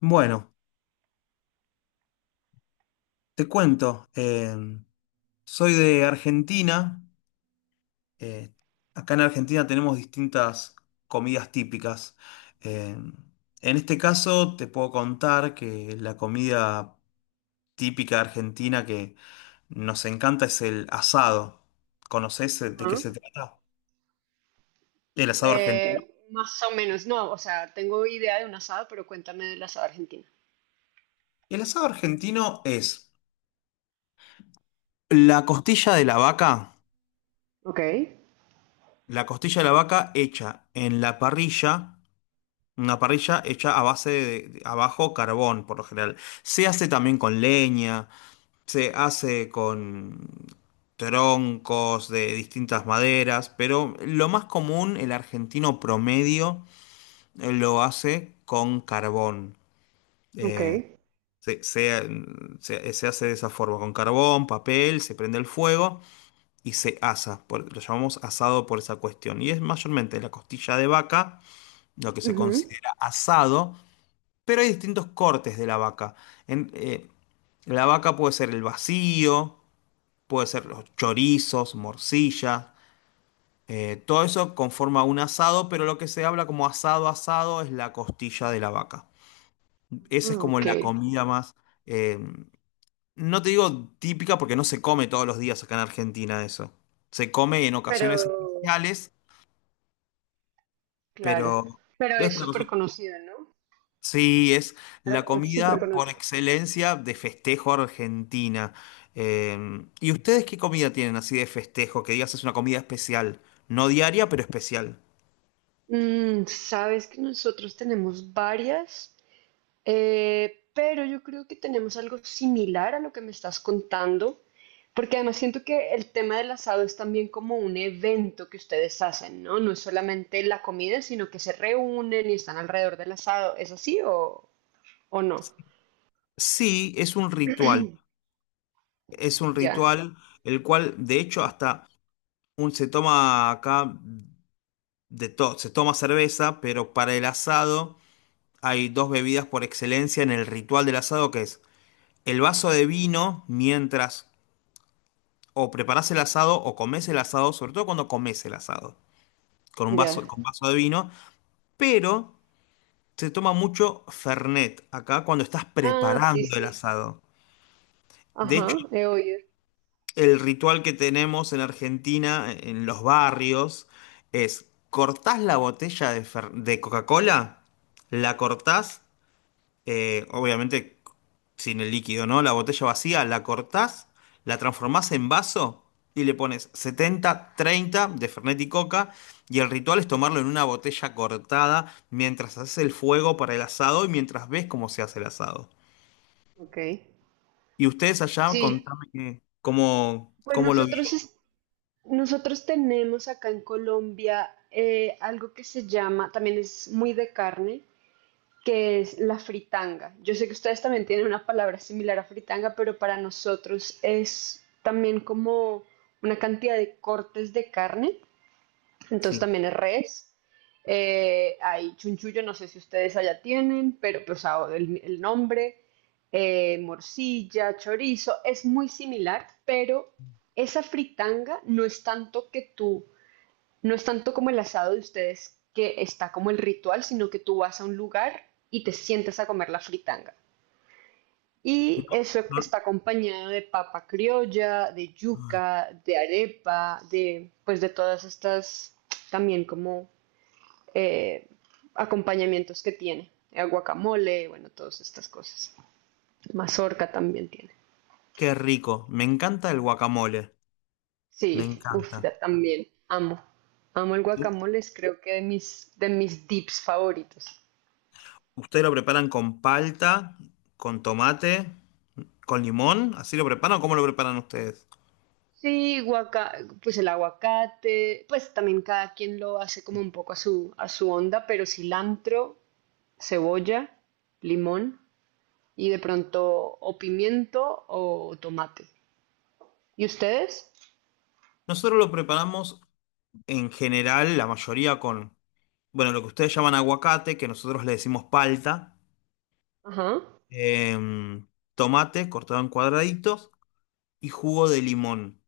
Bueno, te cuento, soy de Argentina, eh, acá en Argentina tenemos distintas comidas típicas. Em, en este caso te puedo contar que la comida típica argentina que nos encanta es el asado. ¿Conoces de Ajá. qué se trata? El asado argentino. Más o menos, no, o sea, tengo idea de un asado, pero cuéntame del asado argentino. El asado argentino es la costilla de la vaca, Ok, la costilla de la vaca hecha en la parrilla. Una parrilla hecha a base de, abajo carbón, por lo general. Se hace también con leña, se hace con troncos de distintas maderas, pero lo más común, el argentino promedio, lo hace con carbón. ok. Eh, se, se- se hace de esa forma, con carbón, papel, se prende el fuego y se asa. Lo llamamos asado por esa cuestión. Y es mayormente la costilla de vaca, lo que se Ujú. considera asado, pero hay distintos cortes de la vaca. En- eh, la vaca puede ser el vacío, puede ser los chorizos, morcilla. Todo eso conforma un asado, pero lo que se habla como asado asado es la costilla de la vaca. Esa es Ah, como ok. la comida más, eh, no te digo típica porque no se come todos los días acá en Argentina eso. Se come en Pero, ocasiones especiales, claro, pero pero es es una cosa. súper conocido, ¿no? Sí, es la Argentina es súper comida por conocido. excelencia de festejo argentina. Eh, ¿Y ustedes qué comida tienen así de festejo? Que digas es una comida especial, no diaria, pero especial. Sabes que nosotros tenemos varias. Pero yo creo que tenemos algo similar a lo que me estás contando, porque además siento que el tema del asado es también como un evento que ustedes hacen, ¿no? No es solamente la comida, sino que se reúnen y están alrededor del asado. ¿Es así o no? Sí, es un ritual. Es un Ya, ritual el cual, de hecho, hasta se toma acá de todo, se toma cerveza, pero para el asado hay dos bebidas por excelencia en el ritual del asado, que es el vaso de vino mientras o preparás el asado o comés el asado, sobre todo cuando comés el asado, con un ya. vaso, con vaso de vino, pero se toma mucho Fernet acá cuando estás Ah, sí, preparando el sí. asado. De hecho, Ajá, he oído. el ritual que tenemos en Argentina, en los barrios, es cortás la botella de Coca-Cola, la cortás, obviamente sin el líquido, ¿no? La botella vacía, la cortás, la transformás en vaso y le pones 70/30 de Fernet y Coca. Y el ritual es tomarlo en una botella cortada mientras haces el fuego para el asado y mientras ves cómo se hace el asado. Ok. Y ustedes allá, Sí, contame que- cómo, pues cómo lo nosotros, viven. es- nosotros tenemos acá en Colombia algo que se llama, también es muy de carne, que es la fritanga. Yo sé que ustedes también tienen una palabra similar a fritanga, pero para nosotros es también como una cantidad de cortes de carne, entonces Sí. también es res. Hay chunchullo, no sé si ustedes allá tienen, pero pues ah, el nombre, morcilla, chorizo, es muy similar, pero esa fritanga no es tanto que tú no es tanto como el asado de ustedes que está como el ritual, sino que tú vas a un lugar y te sientas a comer la fritanga. Y eso está acompañado de papa criolla, de Ay. yuca, de arepa, de pues de todas estas también como eh, acompañamientos que tiene. El guacamole, bueno, todas estas cosas. Mazorca también tiene. Qué rico. Me encanta el guacamole. Me Sí, uff, encanta. también amo. Amo el U- guacamole, es creo que de de mis dips favoritos. Ustedes lo preparan con palta, con tomate. ¿Con limón? ¿Así lo preparan o cómo lo preparan ustedes? Sí, pues el aguacate, pues también cada quien lo hace como un poco a a su onda, pero cilantro, cebolla, limón y de pronto o pimiento o tomate. ¿Y ustedes? Nosotros lo preparamos en general, la mayoría con, bueno, lo que ustedes llaman aguacate, que nosotros le decimos palta, Ajá, em, tomate cortado en cuadraditos y jugo de limón.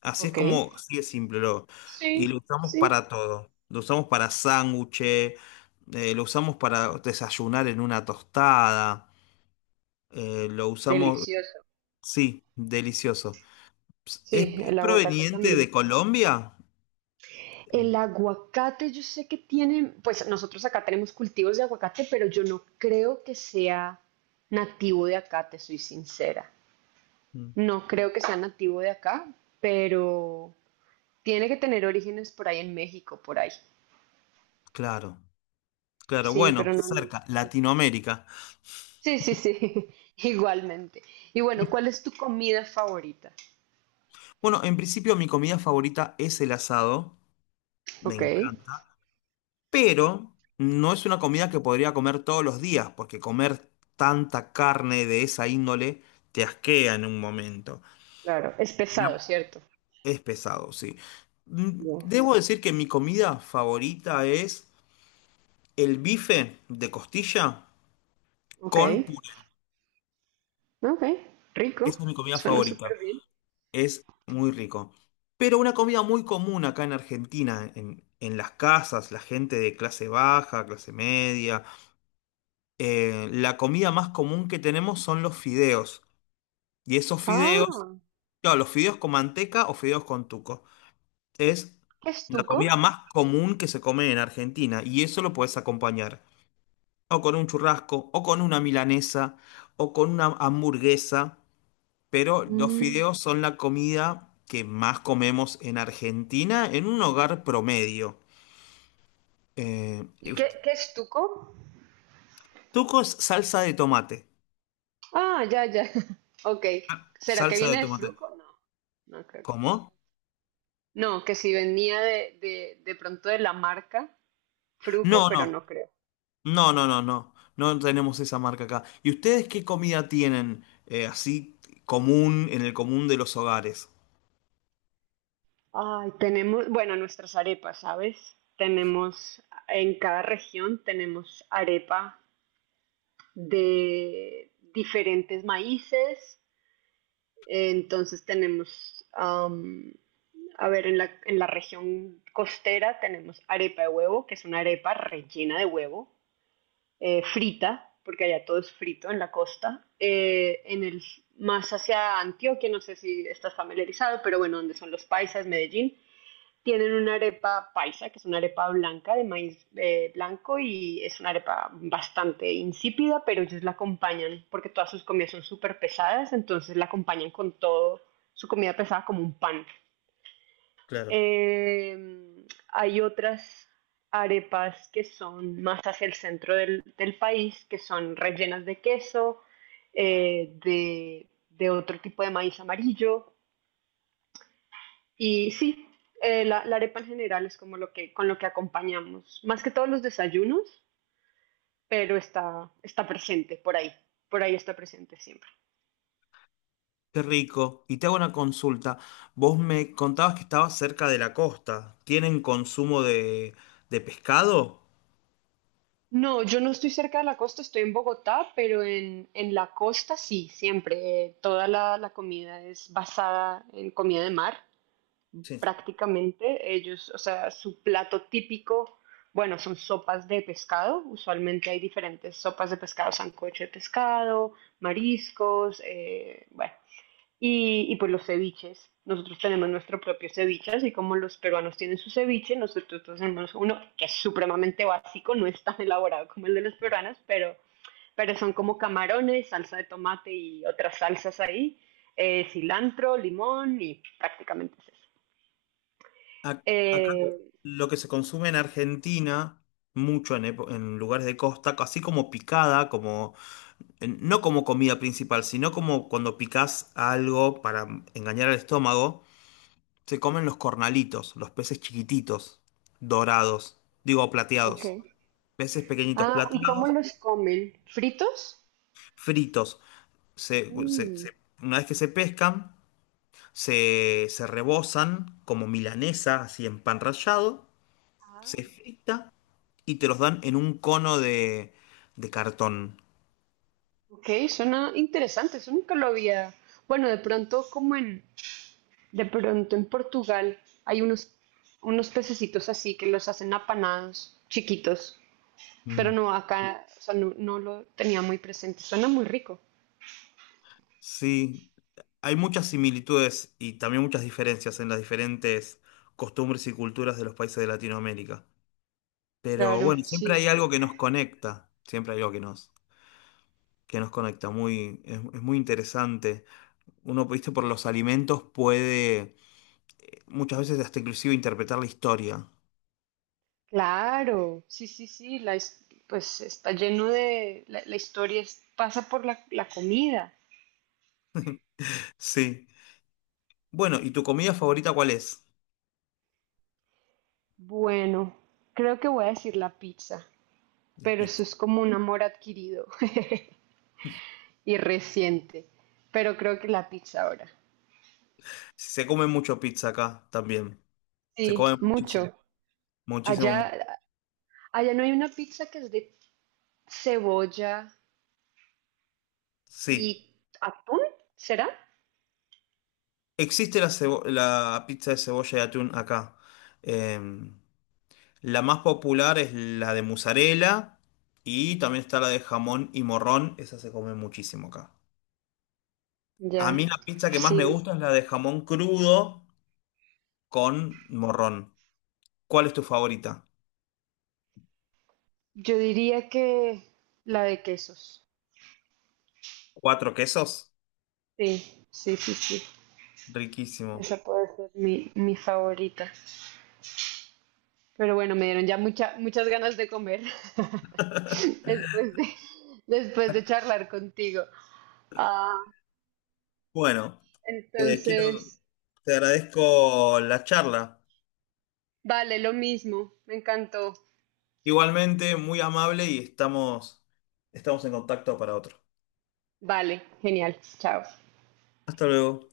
Así es ok. como, así es simple. Y lo Sí, usamos sí. para todo. Lo usamos para sándwiches, lo usamos para desayunar en una tostada, lo usamos, Delicioso. sí, delicioso. ¿Es, Sí, es el aguacate proveniente también. de Colombia? El aguacate, yo sé que tienen, pues nosotros acá tenemos cultivos de aguacate, pero yo no creo que sea nativo de acá, te soy sincera. Mm. No creo que sea nativo de acá, pero tiene que tener orígenes por ahí en México, por ahí. Claro, claro, Sí, bueno, pero no, no lo cerca, tengo. Latinoamérica. Sí, sí, sí, igualmente. Y bueno, ¿cuál es tu comida favorita? Bueno, en principio mi comida favorita es el asado, me Ok, encanta, pero no es una comida que podría comer todos los días, porque comer tanta carne de esa índole te asquea en un momento. claro. Es Ya. pesado, ¿cierto? Es pesado, sí. Ya. Debo decir que mi comida favorita es el bife de costilla Ok, con puré. ok, rico. Esa es mi comida Suena súper favorita. bien. Es muy rico. Pero una comida muy común acá en Argentina, en las casas, la gente de clase baja, clase media, la comida más común que tenemos son los fideos. Y esos fideos, Ah, claro, los fideos con manteca o fideos con tuco. Es ¿qué es la comida tuco? más común que se come en Argentina. Y eso lo puedes acompañar o con un churrasco, o con una milanesa, o con una hamburguesa. Pero los Mm, fideos son la comida que más comemos en Argentina en un hogar promedio. Eh, y ¿Y qué, ust- qué es tuco? Tuco es salsa de tomate. Ah, ya, ya. Ok. ¿Será que Salsa de viene de tomate. fruco? No, no creo que. ¿Cómo? No, que si venía de, de pronto de la marca Fruco, No, pero no, no creo. no, no, no, no. No tenemos esa marca acá. ¿Y ustedes qué comida tienen así común en el común de los hogares? Ay, tenemos, bueno, nuestras arepas, ¿sabes? Tenemos, en cada región tenemos arepa de diferentes maíces. Entonces tenemos, am, a ver, en en la región costera tenemos arepa de huevo, que es una arepa rellena de huevo. Frita, porque allá todo es frito en la costa, más hacia Antioquia, no sé si estás familiarizado, pero bueno, donde son los paisas, Medellín, tienen una arepa paisa, que es una arepa blanca de maíz blanco y es una arepa bastante insípida, pero ellos la acompañan porque todas sus comidas son súper pesadas, entonces la acompañan con todo su comida pesada como un pan. Claro. Eh, Hay otras arepas que son más hacia el centro del país, que son rellenas de queso, de otro tipo de maíz amarillo. Y sí, la arepa en general es como lo que, con lo que acompañamos, más que todos los desayunos, pero está, está presente por ahí está presente siempre. Qué rico. Y te hago una consulta. Vos me contabas que estabas cerca de la costa. ¿Tienen consumo de pescado? No, yo no estoy cerca de la costa, estoy en Bogotá, pero en la costa sí, siempre. Toda la comida es basada en comida de mar, Sí. prácticamente. Ellos, o sea, su plato típico, bueno, son sopas de pescado. Usualmente hay diferentes sopas de pescado, sancocho de pescado, mariscos, bueno, y pues los ceviches. Nosotros tenemos nuestro propio ceviche, así como los peruanos tienen su ceviche, nosotros tenemos uno que es supremamente básico, no es tan elaborado como el de los peruanos, pero son como camarones, salsa de tomate y otras salsas ahí, cilantro, limón y prácticamente es eso. Ac- Acá Eh, lo que se consume en Argentina, mucho en lugares de costa, así como picada, como no como comida principal, sino como cuando picás algo para engañar al estómago, se comen los cornalitos, los peces chiquititos, dorados, digo plateados, ok. peces pequeñitos Ah, ¿y cómo plateados, los comen? ¿Fritos? fritos. Mm, Una vez que se pescan, se rebozan como milanesa, así en pan rallado, Ah, se frita y te los dan en un cono de cartón. ok, suena interesante, eso nunca lo había. Bueno, de pronto como en, de pronto en Portugal hay unos, unos pececitos así que los hacen apanados, chiquitos, pero Mm. no acá, o sea, no, no lo tenía muy presente. Suena muy rico. Sí, hay muchas similitudes y también muchas diferencias en las diferentes costumbres y culturas de los países de Latinoamérica. Pero Claro, bueno, siempre sí. hay algo que nos conecta, siempre hay algo que nos conecta, es muy interesante. Uno, viste, por los alimentos puede muchas veces hasta inclusive interpretar la historia. Claro, sí, sí, sí. Pues está lleno de, la historia pasa por la comida. Sí. Bueno, ¿y tu comida favorita cuál es? Bueno, creo que voy a decir la pizza, La pero eso pizza. es como un amor adquirido y reciente. Pero creo que la pizza ahora. Se come mucho pizza acá también. Se come Sí, muchísimo. mucho. Muchísimo. Allá, Allá no hay una pizza que es de cebolla Sí, y atún, ¿será? existe la pizza de cebolla y atún acá. Em, la más popular es la de mozzarella y también está la de jamón y morrón. Esa se come muchísimo acá. Ya, A mí la pizza que más me sí. gusta es la de jamón crudo con morrón. ¿Cuál es tu favorita? Yo diría que la de quesos. ¿Cuatro quesos? Sí, sí, sí, sí. Riquísimo. Esa puede ser mi favorita. Pero bueno, me dieron ya muchas ganas de comer después de, después de charlar contigo. Ah, Bueno, eh, quiero, entonces, te agradezco la charla. vale, lo mismo. Me encantó. Igualmente, muy amable y estamos en contacto para otro. Vale, genial. Chao. Hasta luego.